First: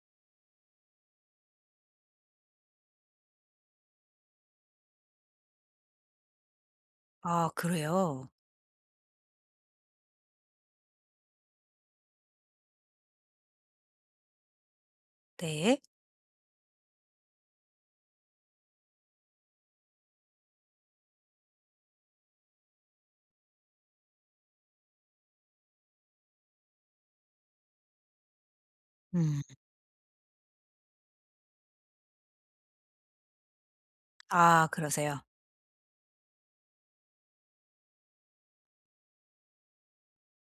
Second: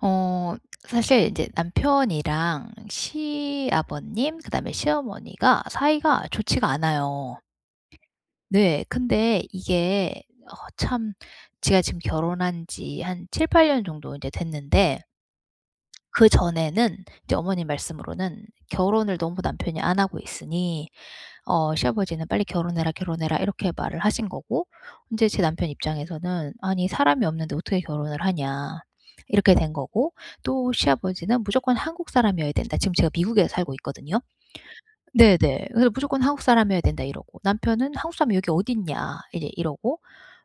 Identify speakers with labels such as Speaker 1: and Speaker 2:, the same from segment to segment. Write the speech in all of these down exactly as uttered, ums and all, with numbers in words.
Speaker 1: 어 사실 이제 남편이랑 시아버님 그다음에 시어머니가 사이가 좋지가 않아요.
Speaker 2: 아 그래요?
Speaker 1: 네. 근데 이게 어 참 제가 지금 결혼한 지 한 칠팔 년 정도 이제 됐는데
Speaker 2: 네.
Speaker 1: 그전에는 이제 어머님 말씀으로는 결혼을 너무 남편이 안 하고 있으니 어 시아버지는 "빨리 결혼해라, 결혼해라." 이렇게 말을 하신 거고 이제 제 남편 입장에서는 '아니 사람이 없는데 어떻게 결혼을 하냐.'
Speaker 2: 음.
Speaker 1: 이렇게 된 거고 또 시아버지는 '무조건 한국 사람이어야 된다.' 지금 제가 미국에 살고 있거든요.
Speaker 2: 아 그러세요.
Speaker 1: 네네. 그래서 "무조건 한국 사람이어야 된다." 이러고 남편은 "한국 사람이 여기 어디 있냐." 이제 이러고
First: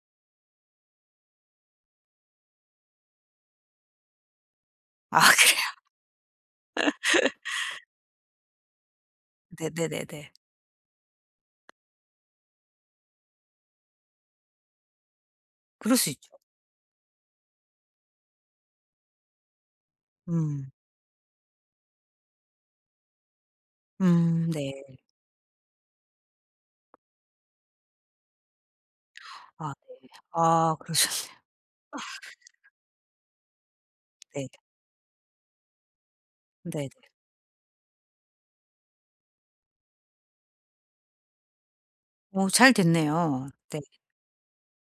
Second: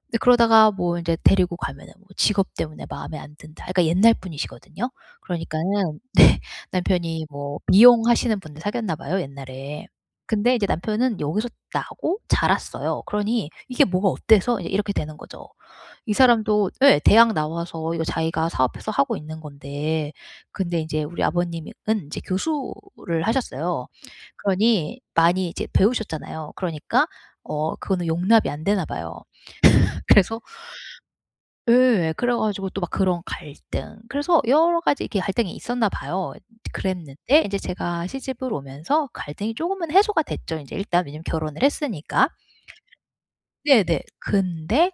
Speaker 1: 근데 그러다가 뭐 인제 데리고 가면은 뭐 직업 때문에 마음에 안 든다. 그러니까 옛날 분이시거든요.
Speaker 2: 아 그래요.
Speaker 1: 그러니까는 네 남편이 뭐 미용하시는 분을 사귀었나 봐요, 옛날에.
Speaker 2: 네네네네.
Speaker 1: 근데 이제 남편은 여기서 나고 자랐어요. 그러니 이게 뭐가 어때서 이제 이렇게 되는 거죠.
Speaker 2: 그럴 수
Speaker 1: 이
Speaker 2: 있죠.
Speaker 1: 사람도 예 대학 나와서 이거 자기가 사업해서 하고 있는 건데
Speaker 2: 음.
Speaker 1: 근데 인제 우리 아버님은 인제 교수를 하셨어요.
Speaker 2: 음 네.
Speaker 1: 그러니 많이 이제 배우셨잖아요. 그러니까 어 그거는 용납이 안 되나 봐요.
Speaker 2: 아.
Speaker 1: 그래서
Speaker 2: 아 그러셨네요.
Speaker 1: 예. 그래 가지고 또 막 그런 갈등 그래서
Speaker 2: 네.
Speaker 1: 여러 가지 이렇게 갈등이 있었나 봐요.
Speaker 2: 네네.
Speaker 1: 그랬는데 인제 제가 시집을 오면서 갈등이 쪼금은 해소가 됐죠 인제 일단 왜냐면 결혼을 했으니까.
Speaker 2: 어 잘 됐네요. 네.
Speaker 1: 네네. 근데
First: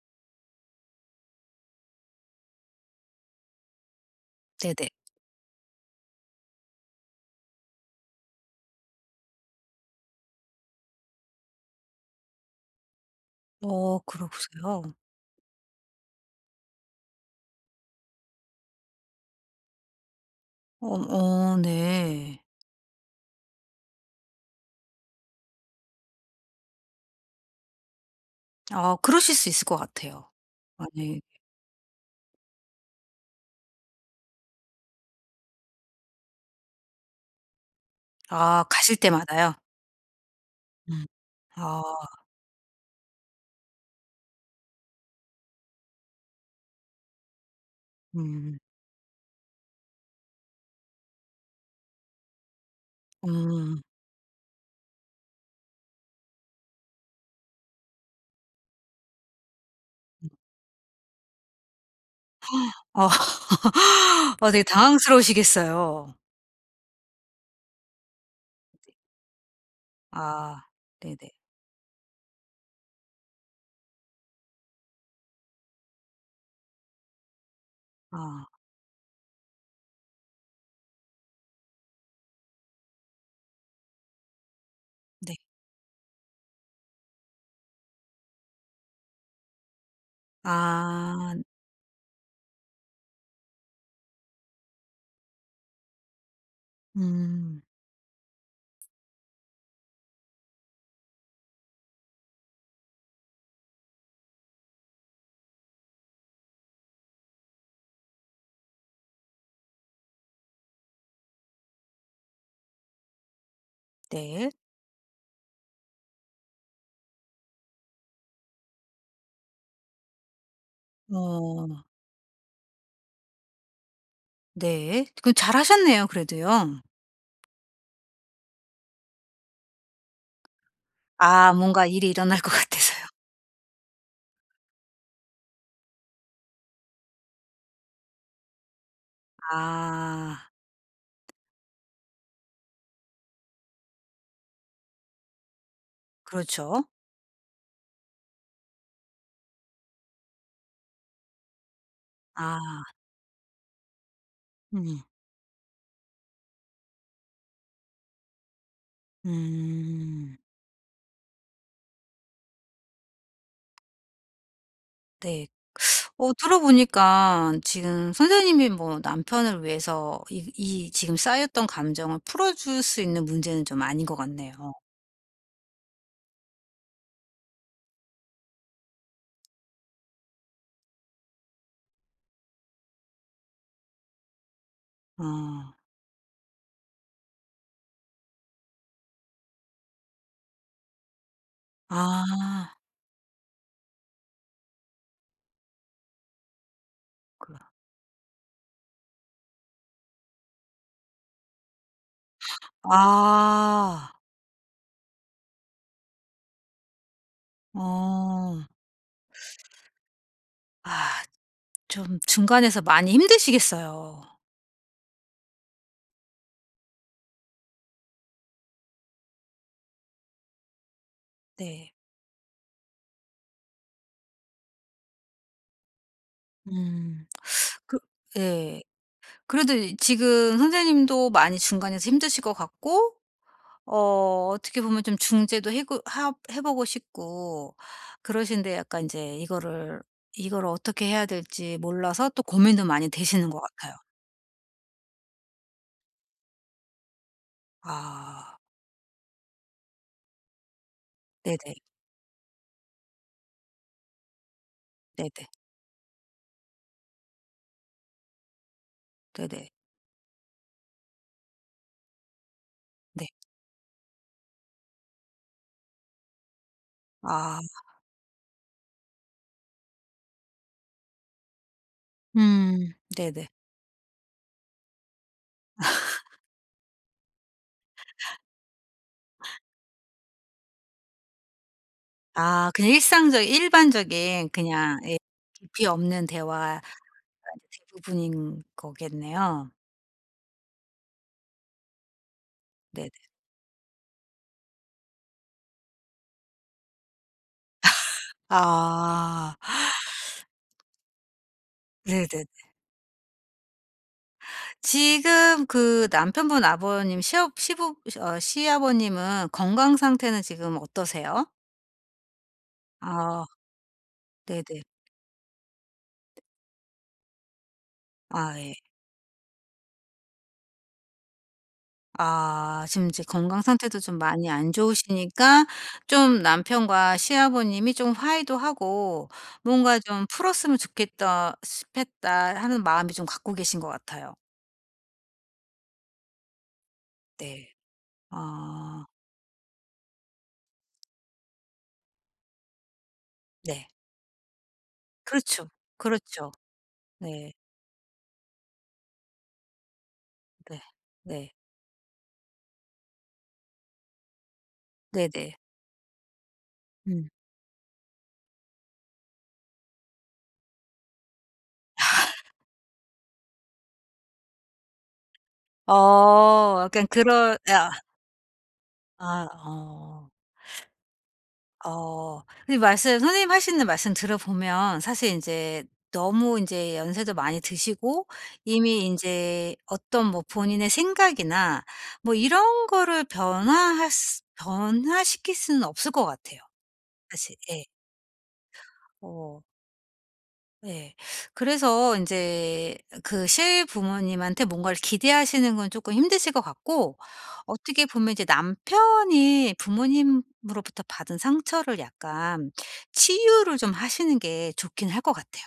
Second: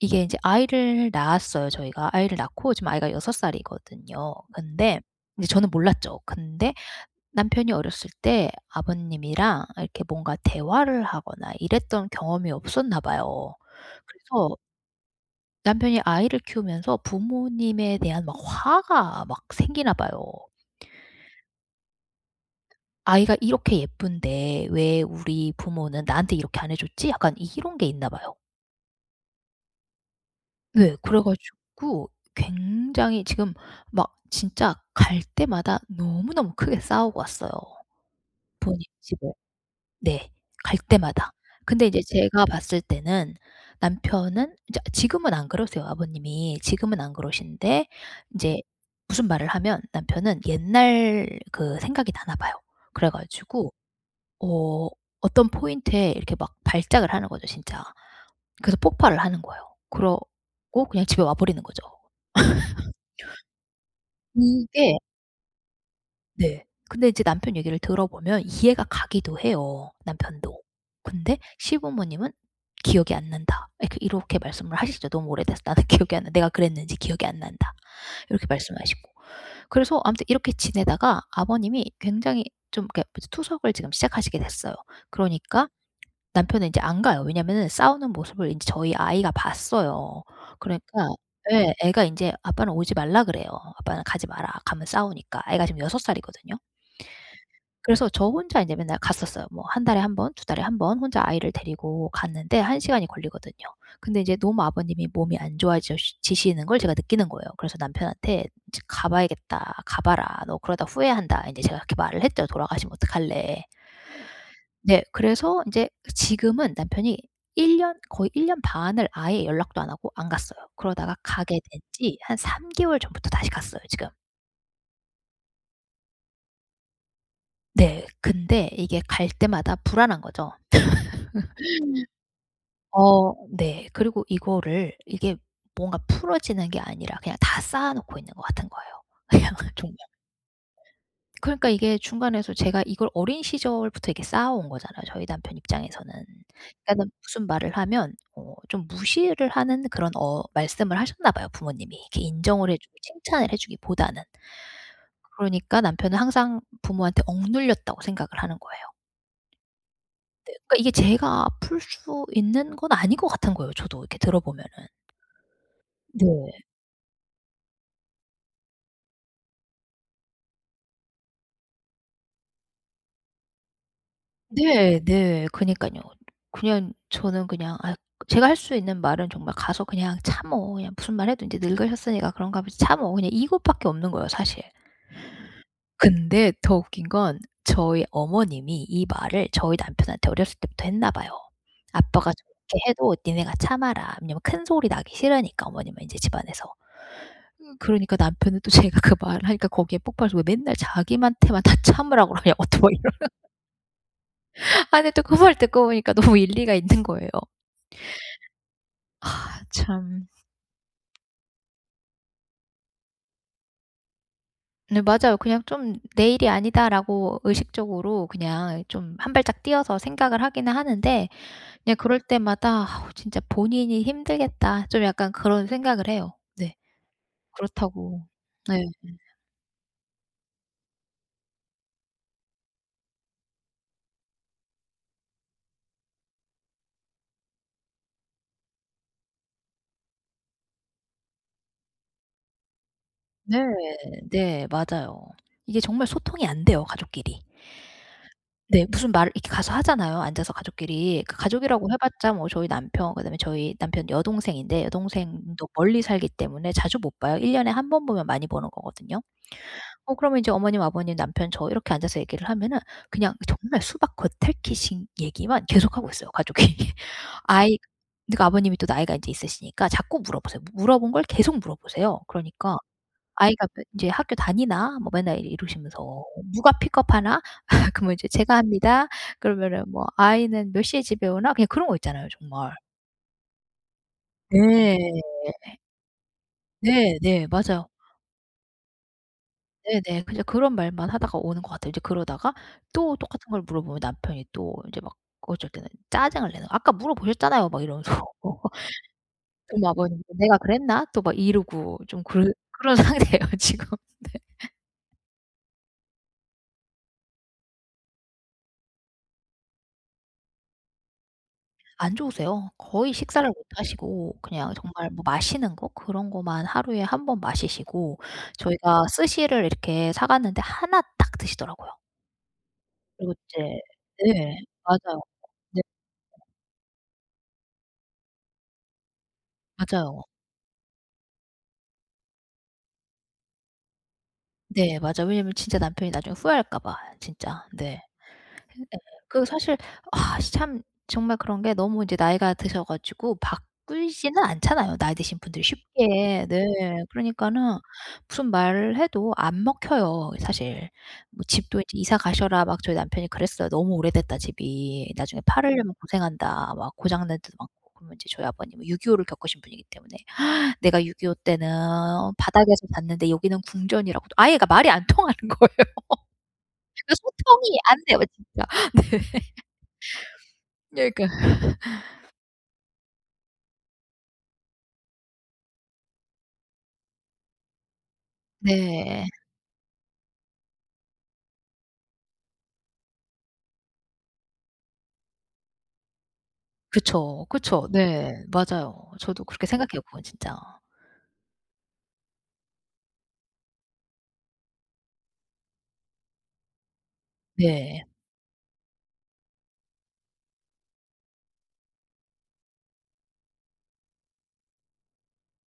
Speaker 1: 이게 인제 아이를 낳았어요 저희가. 아이를 낳고 지금 아이가 여섯 살이거든요.
Speaker 2: 네네.
Speaker 1: 근데 이제 저는 몰랐죠. 근데 남편이 어렸을 때 아버님이랑 이렇게 뭔가 대화를 하거나 이랬던 경험이 없었나 봐요.
Speaker 2: 어 그러세
Speaker 1: 그래서
Speaker 2: 요
Speaker 1: 남편이 아이를 키우면서 부모님에 대한 막 화가 막 생기나 봐요.
Speaker 2: 어 어 네.
Speaker 1: '아이가 이렇게 예쁜데 왜 우리 부모는 나한테 이렇게 안 해 줬지?' 약간 이런 게 있나 봐요.
Speaker 2: 아 그러실 수 있을 것 같아요. 아
Speaker 1: 네.
Speaker 2: 니
Speaker 1: 그래 가지고 굉장히 지금 막 진짜 갈 때마다 너무너무 크게 싸우고 왔어요,
Speaker 2: 아
Speaker 1: 부모님
Speaker 2: 가실
Speaker 1: 집에.
Speaker 2: 때마다요?
Speaker 1: 네. 갈
Speaker 2: 음.
Speaker 1: 때마다.
Speaker 2: 아.
Speaker 1: 근데 이제 제가 봤을 때는 남편은 이제 지금은 안 그러세요, 아버님이. 지금은 안 그러신데
Speaker 2: 음.
Speaker 1: 인제 무슨 말을 하면 남편은 옛날 그 생각이 나나 봐요. 그래 가지고
Speaker 2: 음.
Speaker 1: 어 어떤 포인트에 이렇게 막 발작을 하는 거죠, 진짜. 그래서 폭발을 하는 거예요. 그러고 그냥 집에 와 버리는 거죠.
Speaker 2: 어. 아, 되게
Speaker 1: 이게
Speaker 2: 당황스러우시겠어요.
Speaker 1: 네. 근데 이제 남편 얘기를 들어보면 이해가
Speaker 2: 네.
Speaker 1: 가기도 해요, 남편도.
Speaker 2: 아 네네.
Speaker 1: 근데 시부모님은 "기억이 안 난다." 이렇게 이렇게 말씀을 하시죠. "너무 오래돼서 나는 기억이 안 나. 내가 그랬는지 기억이 안 난다."
Speaker 2: 아.
Speaker 1: 이렇게 말씀하시고. 그래서 아무튼 이렇게 지내다가 아버님이 굉장히 좀 이렇게 이제 투석을 지금 시작하시게 됐어요.
Speaker 2: 네.
Speaker 1: 그러니까 남편은 인제 안 가요. 왜냐면은 싸우는 모습을 인제 저희 아이가 봤어요. 그러니까
Speaker 2: 아.
Speaker 1: 예 애가 인제 "아빠는 오지 말라 그래요. 아빠는 가지 마라. 가면 싸우니까." 애가 지금 여섯 살이거든요.
Speaker 2: 음.
Speaker 1: 그래서 저 혼자 이제 맨날 갔었어요. 뭐 한 달에 한 번, 두 달에 한 번 혼자 아이를 데리고 갔는데 한 시간이 걸리거든요. 근데 이제 너무 아버님이 몸이 안 좋아 지시는 걸 제가 느끼는 거예요. 그래서 남편한테 "이제 가 봐야겠다. 가 봐라. 너 그러다 후회한다." 인제 제가 그렇게 말을 했죠. "돌아가시면 어떡할래."
Speaker 2: 네.
Speaker 1: 네. 그래서 인제 지금은 남편이 일 년 거의 일 년 반을 아예 연락도 안 하고 안 갔어요. 그러다가 가게 된
Speaker 2: 어
Speaker 1: 지 한 삼 개월 전부터 다시 갔어요 지금.
Speaker 2: 네. 그 잘하셨네요 그래도요.
Speaker 1: 네. 근데 이게 갈 때마다 불안한 거죠.
Speaker 2: 아 뭔가 일이 일어날 것 같아서요.
Speaker 1: 어 네. 그리고 이거를 이게 뭔가 풀어지는 게 아니라 그냥 다 쌓아 놓고 있는 것 같은 거예요. 그냥 정말.
Speaker 2: 아.
Speaker 1: 그러니까 이게 중간에서 제가 이걸 어린 시절부터 이렇게 쌓아 온 거잖아요, 저희 남편 입장에서는.
Speaker 2: 그렇죠.
Speaker 1: 그러니까는 무슨 말을 하면 어 좀 무시를 하는 그런 어 말씀을 하셨나 봐요, 부모님이. 이렇게 인정을 해
Speaker 2: 아.
Speaker 1: 주고 칭찬을 해 주기보다는.
Speaker 2: 음.
Speaker 1: 그러니까 남편은 항상 부모한테 억눌렸다고 생각을 하는 거예요.
Speaker 2: 음.
Speaker 1: 그러니까 이게 제가 풀 수 있는 건 아닌 것 같은 거예요, 저도 이렇게 들어 보면은.
Speaker 2: 네. 어 들어
Speaker 1: 네.
Speaker 2: 보니까 지금 선생님이 뭐 남편을 위해서 이 이 지금 쌓였던 감정을 풀어줄 수 있는 문제는 좀 아닌 것 같네요.
Speaker 1: 네. 네. 그니깐요. 그냥 저는 그냥 아 제가 할 수 있는 말은 정말 가서 그냥 "참어." 그냥 무슨 말 해도 인제 늙으셨으니까 그런가 보지 "참어." 그냥 이것밖에 없는 거예요 사실.
Speaker 2: 어.
Speaker 1: 근데 더 웃긴 건 저희 어머님이 이 말을 저희 남편한테 어렸을 때부터 했나 봐요. "아빠가
Speaker 2: 아.
Speaker 1: 저렇게 해도 니네가 참아라." 왜냐면 큰 소리 나기 싫으니까 어머님은 인제 집안에서.
Speaker 2: 그.
Speaker 1: 음 그러니까 남편은 또 제가 그 말을 하니까 거기에 폭발해서 왜 맨날 자기한테만 다 참으라 그러냐고 또 막 이러
Speaker 2: 아.
Speaker 1: 아니 또 그 말 듣고 보니까 너무 일리가 있는 거예요.
Speaker 2: 어.
Speaker 1: 아 참.
Speaker 2: 아. 좀 중간에서 많이 힘드시겠어요.
Speaker 1: 네 맞아요. 그냥 좀 '내 일이 아니다.'라고 의식적으로 그냥 좀 한 발짝 뛰어서 생각을 하기는 하는데
Speaker 2: 네.
Speaker 1: 그냥 그럴 때마다 '아우 진짜 본인이 힘들겠다.' 좀 약간 그런 생각을 해요. 네.
Speaker 2: 음. 그.
Speaker 1: 그렇다고 네.
Speaker 2: 예. 그래도 지금 선생님도 많이 중간에서 힘드실 것 같고, 어, 어떻게 보면 좀 중재도 해고 하 해 보고 싶고, 그러신데 약간 인제 이거를 이걸 어떻게 해야 될지 몰라서 또 고민도 많이 되시는
Speaker 1: 네.
Speaker 2: 것 같아요.
Speaker 1: 네. 맞아요. 이게 정말 소통이 안 돼요, 가족끼리.
Speaker 2: 아.
Speaker 1: 네. 무슨 말을 이렇게 가서 하잖아요, 앉아서 가족끼리. 그
Speaker 2: 네네.
Speaker 1: 가족이라고 해 봤자 뭐 저희 남편 그다음에 저희 남편 여동생인데
Speaker 2: 네네.
Speaker 1: 여동생도 멀리 살기 때문에 자주 못 봐요. 일 년에 한 번 보면 많이 보는 거거든요.
Speaker 2: 네네.
Speaker 1: 어 그러면 이제 어머님, 아버님, 남편, 저 이렇게 앉아서 얘기를 하면은
Speaker 2: 네.
Speaker 1: 그냥 정말 수박 겉핥기식 얘기만 계속하고 있어요, 가족이.
Speaker 2: 아.
Speaker 1: 아이 그러니까 아버님이 또 나이가 인제 있으시니까 자꾸 물어보세요. 물어본 걸 계속 물어보세요. 그러니까
Speaker 2: 음. 네네.
Speaker 1: "아이가 몇 인제 학교 다니나?" 뭐 맨날 이러시면서 "누가 픽업하나?" 그러면 이제 "제가 합니다." 그러면은 뭐 "아이는 몇 시에 집에 오나?" 그냥 그런 거 있잖아요,
Speaker 2: 아
Speaker 1: 정말.
Speaker 2: 그냥 일상적 일반적인 그냥 예,
Speaker 1: 네.
Speaker 2: 깊이 없는 대화
Speaker 1: 네 네. 맞아요.
Speaker 2: 대부분인 거겠네요.
Speaker 1: 네네. 그냥 그런 말만 하다가 오는 것 같아요. 이제 그러다가
Speaker 2: 네네.
Speaker 1: 또 똑같은 걸 물어보면 남편이 또 이제 막 어쩔 때는 짜증을 내는 "아까 물어보셨잖아요." 막 이러면서.
Speaker 2: 아.
Speaker 1: 그럼 아버님 "내가 그랬나?" 또 막 이러고 좀
Speaker 2: 네네.
Speaker 1: 그런 그런 상태예요 지금. 네.
Speaker 2: 지금 그 남편분 아버님 시업 시부 어 시아버님은 건강 상태는 지금 어떠세요?
Speaker 1: 안 좋으세요. 거의
Speaker 2: 아
Speaker 1: 식사를 못 하시고 그냥
Speaker 2: 네네.
Speaker 1: 정말 뭐 마시는 거 그런 거만 하루에 한 번 마시시고
Speaker 2: 아 예.
Speaker 1: 저희가 스시를 이렇게 사 갔는데 하나 딱 드시더라고요.
Speaker 2: 아 지금 이제
Speaker 1: 그리고
Speaker 2: 건강
Speaker 1: 이제
Speaker 2: 상태도 좀 많이
Speaker 1: 네.
Speaker 2: 안
Speaker 1: 맞아요.
Speaker 2: 좋으시니까
Speaker 1: 네.
Speaker 2: 좀 남편과 시아버님이 좀 화해도 하고 뭔가
Speaker 1: 맞아요.
Speaker 2: 좀 풀었으면 좋겠다 싶다 하는 마음이 좀 갖고 계신 것 같아요.
Speaker 1: 네 맞아요. 왜냐면 진짜 남편이 나중에 후회할까 봐 진짜.
Speaker 2: 네.
Speaker 1: 네.
Speaker 2: 아
Speaker 1: 그 사실 아 참 정말 그런 게 너무 이제 나이가 드셔 가지고 바
Speaker 2: 네.
Speaker 1: 꾸지는 않잖아요, 나이 드신 분들이
Speaker 2: 그렇죠.
Speaker 1: 쉽게.
Speaker 2: 그렇죠.
Speaker 1: 네.
Speaker 2: 네.
Speaker 1: 그러니까는 무슨 말을 해도 안 먹혀요,
Speaker 2: 네.
Speaker 1: 사실. 뭐
Speaker 2: 네.
Speaker 1: "집도 이제 이사 가셔라." 막 저희 남편이 그랬어요. "너무 오래됐다 집이. 나중에
Speaker 2: 네네.
Speaker 1: 팔으려면 고생한다." 막 고장
Speaker 2: 음.
Speaker 1: 난 데도 많고. 그러면 이제 저희 아버님은 육이오를 겪으신 분이기 때문에 "내가 육이오 때는 바닥에서 잤는데 여기는 궁전이라고." 아예 그러니까 말이 안 통하는 거예요.
Speaker 2: 어 약간
Speaker 1: 그
Speaker 2: 그런.
Speaker 1: 소통이
Speaker 2: 아.
Speaker 1: 안 돼요 진짜.
Speaker 2: 아. 어.
Speaker 1: 네. 그러니까
Speaker 2: 어. 근데 말씀 선생님 하시는 말씀 들어보면 사실 인제 너무 인제 연세도 많이 드시고 이미
Speaker 1: 네.
Speaker 2: 인제 어떤 뭐 본인의 생각이나 뭐 이런 거를 변화할 수 변화시킬 수는 없을 것 같아요
Speaker 1: 그쵸,
Speaker 2: 사실. 예.
Speaker 1: 그쵸. 네. 맞아요. 저도
Speaker 2: 어.
Speaker 1: 그렇게 생각해요 그건 진짜.
Speaker 2: 네. 그래서 이제 그 실부모님한테 뭔가를 기대하시는 건 조금 힘드실 것 같고, 어떻게
Speaker 1: 네.
Speaker 2: 보면 이제 남편이 부모님으로부터 받은 상처를 약간 치유를 좀 하시는 게 좋긴 할 것 같아요.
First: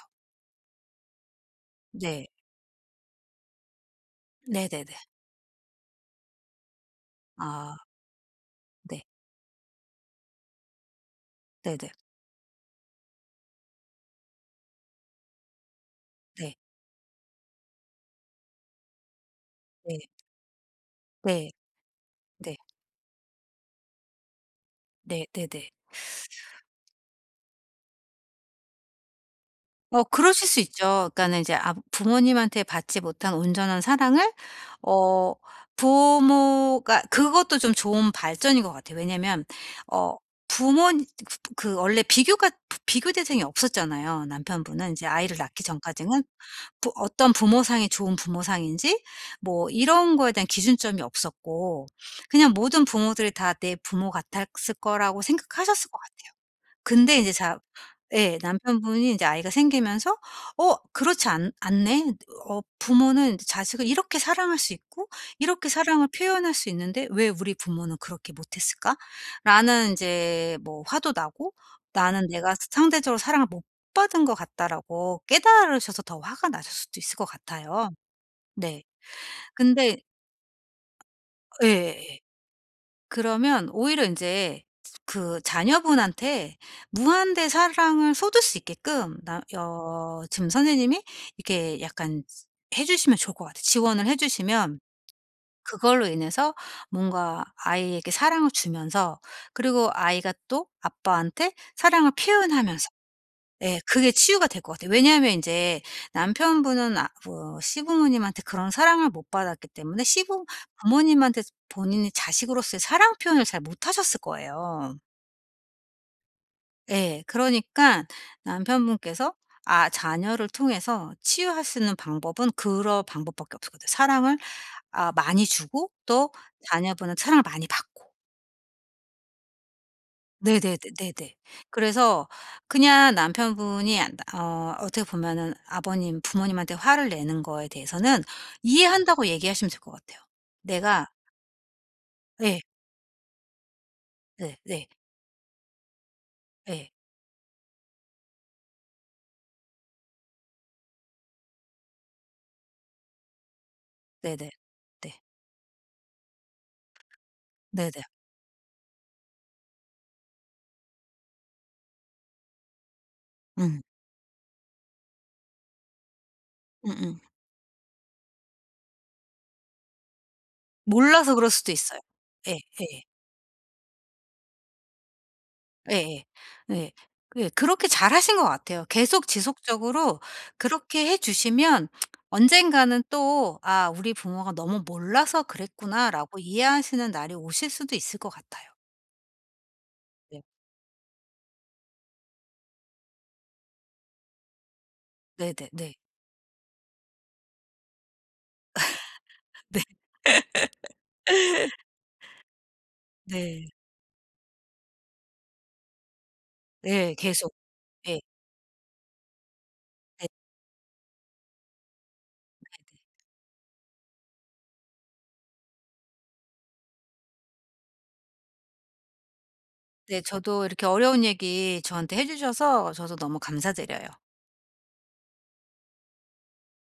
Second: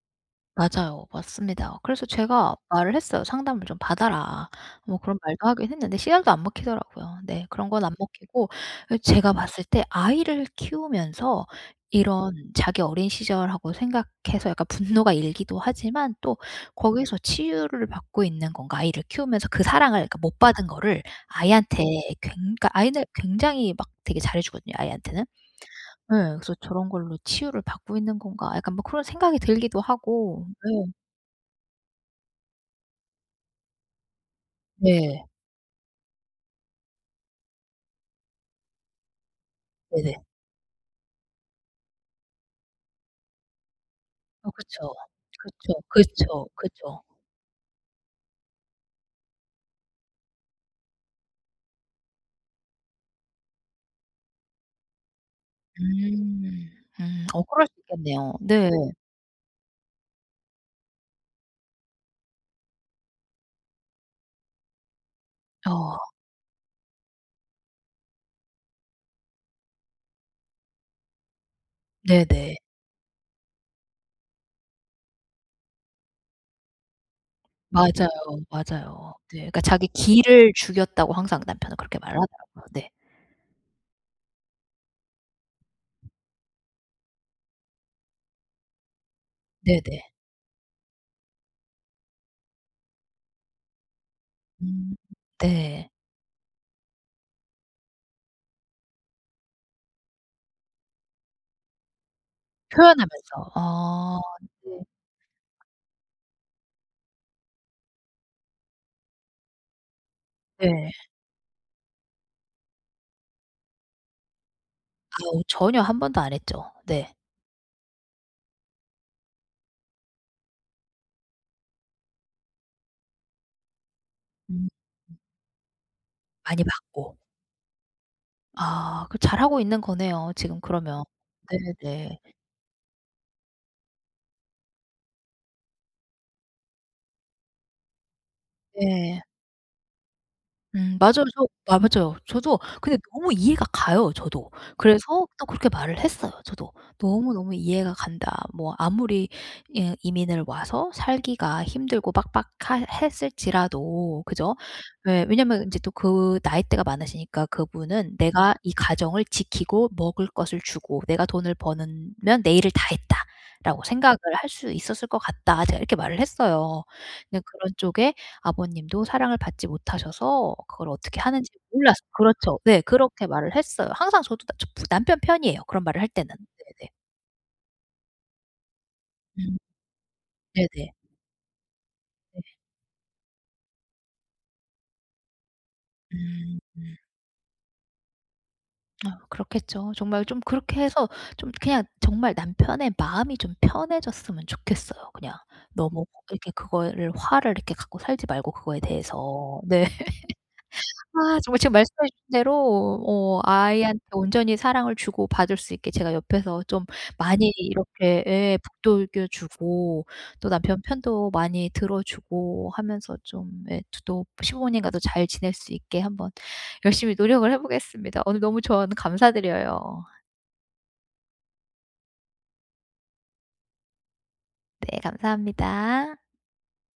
Speaker 1: 맞아요. 맞습니다. 그래서
Speaker 2: 네.
Speaker 1: 제가 말을 했어요. "상담을 좀 받아라."
Speaker 2: 네네네.
Speaker 1: 뭐 그런 말도 하긴 했는데 씨알도 안 먹히더라고요. 네. 그런
Speaker 2: 아
Speaker 1: 건 안 먹히고 예
Speaker 2: 네.
Speaker 1: 제가 봤을 때 아이를 키우면서
Speaker 2: 네네.
Speaker 1: 이런 자기 어린 시절하고 생각해서 약간 분노가 일기도 하지만 또
Speaker 2: 네.
Speaker 1: 거기서 치유를 받고 있는 건가 아이를 키우면서 그
Speaker 2: 네.
Speaker 1: 사랑을 그러니까 못 받은 거를
Speaker 2: 네.
Speaker 1: 아이한테 굉
Speaker 2: 네.
Speaker 1: 그러니까 아이는 굉장히 막 되게 잘해 주거든요 아이한테는.
Speaker 2: 네네네.
Speaker 1: 예. 그래서 '저런 걸로 치유를 받고 있는 건가?' 약간 뭐 그런 생각이 들기도
Speaker 2: 어 그러실
Speaker 1: 하고.
Speaker 2: 수 있죠.
Speaker 1: 네.
Speaker 2: 그러니까는 이제, 아, 부모님한테 받지 못한 온전한 사랑을,
Speaker 1: 네.
Speaker 2: 어, 부모가 그것도 좀 좋은 발전인 것 같아요. 왜냐면 어
Speaker 1: 네네.
Speaker 2: 부모님 그 원래 비교가 비교 대상이 없었잖아요.
Speaker 1: 어
Speaker 2: 남편분은
Speaker 1: 그쵸.
Speaker 2: 인제 아이를 낳기
Speaker 1: 그쵸,
Speaker 2: 전까지는.
Speaker 1: 그쵸,
Speaker 2: 부
Speaker 1: 그쵸.
Speaker 2: 어떤 부모상이 좋은 부모상인지 뭐 이런 거에 대한 기준점이 없었고, 그냥 모든 부모들이 다 내 부모 같았을 거라고 생각하셨을 것 같아요.
Speaker 1: 음.
Speaker 2: 근데
Speaker 1: 음.
Speaker 2: 이제
Speaker 1: 어
Speaker 2: 자
Speaker 1: 그럴 수 있겠네요.
Speaker 2: 예,
Speaker 1: 네.
Speaker 2: 남편분이 이제 아이가 생기면서, '어 그렇지 않 않네. 어 부모는 자식을 이렇게 사랑할 수 있고 이렇게
Speaker 1: 어
Speaker 2: 사랑을 표현할 수 있는데 왜 우리 부모는 그렇게 못했을까?'라는 이제 뭐 화도 나고, '나는 내가
Speaker 1: 네네.
Speaker 2: 상대적으로 사랑을 못 받은 것 같다.'라고 깨달으셔서 더 화가 나실 수도 있을 것 같아요.
Speaker 1: 맞아요,
Speaker 2: 네.
Speaker 1: 맞아요. 네. 그러니까 자기
Speaker 2: 근데.
Speaker 1: 기를 죽였다고 항상
Speaker 2: 예
Speaker 1: 남편은 그렇게 말을
Speaker 2: 예.
Speaker 1: 하더라고요. 네.
Speaker 2: 그러면 오히려 인제 그 자녀분한테 무한대 사랑을 쏟을 수 있게끔, 나,
Speaker 1: 네네.
Speaker 2: 어, 지금 선생님이 이렇게 약간 해 주시면 좋을 것 같아요. 지원을 해 주시면
Speaker 1: 음. 네.
Speaker 2: 그걸로 인해서 뭔가 아이에게 사랑을 주면서, 그리고 아이가 또 아빠한테 사랑을 표현하면서.
Speaker 1: 표현하면서.
Speaker 2: 예. 그게
Speaker 1: 아
Speaker 2: 치유가 될 것
Speaker 1: 네.
Speaker 2: 같아요. 왜냐하면 이제 남편분은, 아 뭐, 시부모님한테 그런 사랑을 못 받았기 때문에 시부
Speaker 1: 네.
Speaker 2: 부모님한테 본인이 자식으로서의 사랑 표현을 잘 못하셨을 거예요.
Speaker 1: 아우 전혀 한 번도 안 했죠. 네.
Speaker 2: 예. 그러니까 남편분께서 아 자녀를 통해서 치유할 수 있는 방법은 그런 방법밖에 없을 거같요. 사랑을
Speaker 1: 음.
Speaker 2: 아 많이 주고 또
Speaker 1: 많이
Speaker 2: 자녀분은
Speaker 1: 받고.
Speaker 2: 사랑을 많이 받고.
Speaker 1: 아 그 잘하고 있는 거네요 지금
Speaker 2: 네네네
Speaker 1: 그러면.
Speaker 2: 네네.
Speaker 1: 네네.
Speaker 2: 그래서 그냥 남편분이 안 어 어떻게 보면은 아버님 부모님한테 화를 내는 거에 대해서는
Speaker 1: 네.
Speaker 2: 이해한다고 얘기하시면 될 것 같아요.
Speaker 1: 음
Speaker 2: 내가.
Speaker 1: 맞아요. 저 아 맞아요. 저도
Speaker 2: 예.
Speaker 1: 근데 너무 이해가 가요, 저도.
Speaker 2: 네 네.
Speaker 1: 그래서 또 그렇게 말을 했어요, 저도.
Speaker 2: 예.
Speaker 1: "너무너무 이해가 간다. 뭐 아무리 예 이민을 와서 살기가 힘들고 빡빡하 했을지라도"
Speaker 2: 네네.
Speaker 1: 그죠?
Speaker 2: 네.
Speaker 1: 예 왜냐면 인제 또 그 나이대가 많으시니까
Speaker 2: 네네.
Speaker 1: 그분은 '내가 이 가정을 지키고 먹을 것을 주고 내가 돈을 버는 면 내 일을 다
Speaker 2: 음.
Speaker 1: 했다.'라고 생각을 할 수 있었을 것 같다. 제가 이렇게 말을 했어요.
Speaker 2: 음음.
Speaker 1: 근데 그런 쪽에 아버님도 사랑을 받지 못하셔서 그걸 어떻게
Speaker 2: 몰라서 그럴
Speaker 1: 하는지
Speaker 2: 수도
Speaker 1: 몰라서
Speaker 2: 있어요. 예
Speaker 1: 그렇죠. 네
Speaker 2: 예.
Speaker 1: 그렇게 말을 했어요. 항상 저도 나 저 남편 편이에요, 그런 말을 할
Speaker 2: 예예.
Speaker 1: 때는. 네네.
Speaker 2: 예. 예 그렇게 잘하신 것 같아요. 계속
Speaker 1: 음
Speaker 2: 지속적으로
Speaker 1: 네네.
Speaker 2: 그렇게 해 주시면
Speaker 1: 네.
Speaker 2: 언젠가는 또 '아 우리 부모가 너무 몰라서 그랬구나.'라고
Speaker 1: 음.
Speaker 2: 이해하시는 날이 오실 수도 있을 것 같아요.
Speaker 1: 아 그렇겠죠. 정말 좀
Speaker 2: 네.
Speaker 1: 그렇게 해서 좀 그냥 정말 남편의 마음이 좀 편해졌으면 좋겠어요. 그냥
Speaker 2: 네네 네.
Speaker 1: 너무 이렇게 그거를 화를 이렇게 갖고 살지 말고 그거에 대해서.
Speaker 2: 네.
Speaker 1: 네.
Speaker 2: 네.
Speaker 1: 아 정말 지금 말씀해 주신 대로 어
Speaker 2: 네
Speaker 1: 아이한테 온전히 사랑을 주고받을 수 있게 제가 옆에서 좀
Speaker 2: 네, 계속.
Speaker 1: 많이
Speaker 2: 예.
Speaker 1: 이렇게 예 북돋워 주고
Speaker 2: 네.
Speaker 1: 또 남편 편도 많이 들어 주고 하면서 좀 예 또 시부모님과도 잘 지낼 수 있게 한번 열심히 노력을 해 보겠습니다. 오늘 너무 조언 감사드려요.
Speaker 2: 네 저도 이렇게 어려운 얘기 저한테 해 주셔서 저도 너무 감사드려요.
Speaker 1: 네 감사합니다.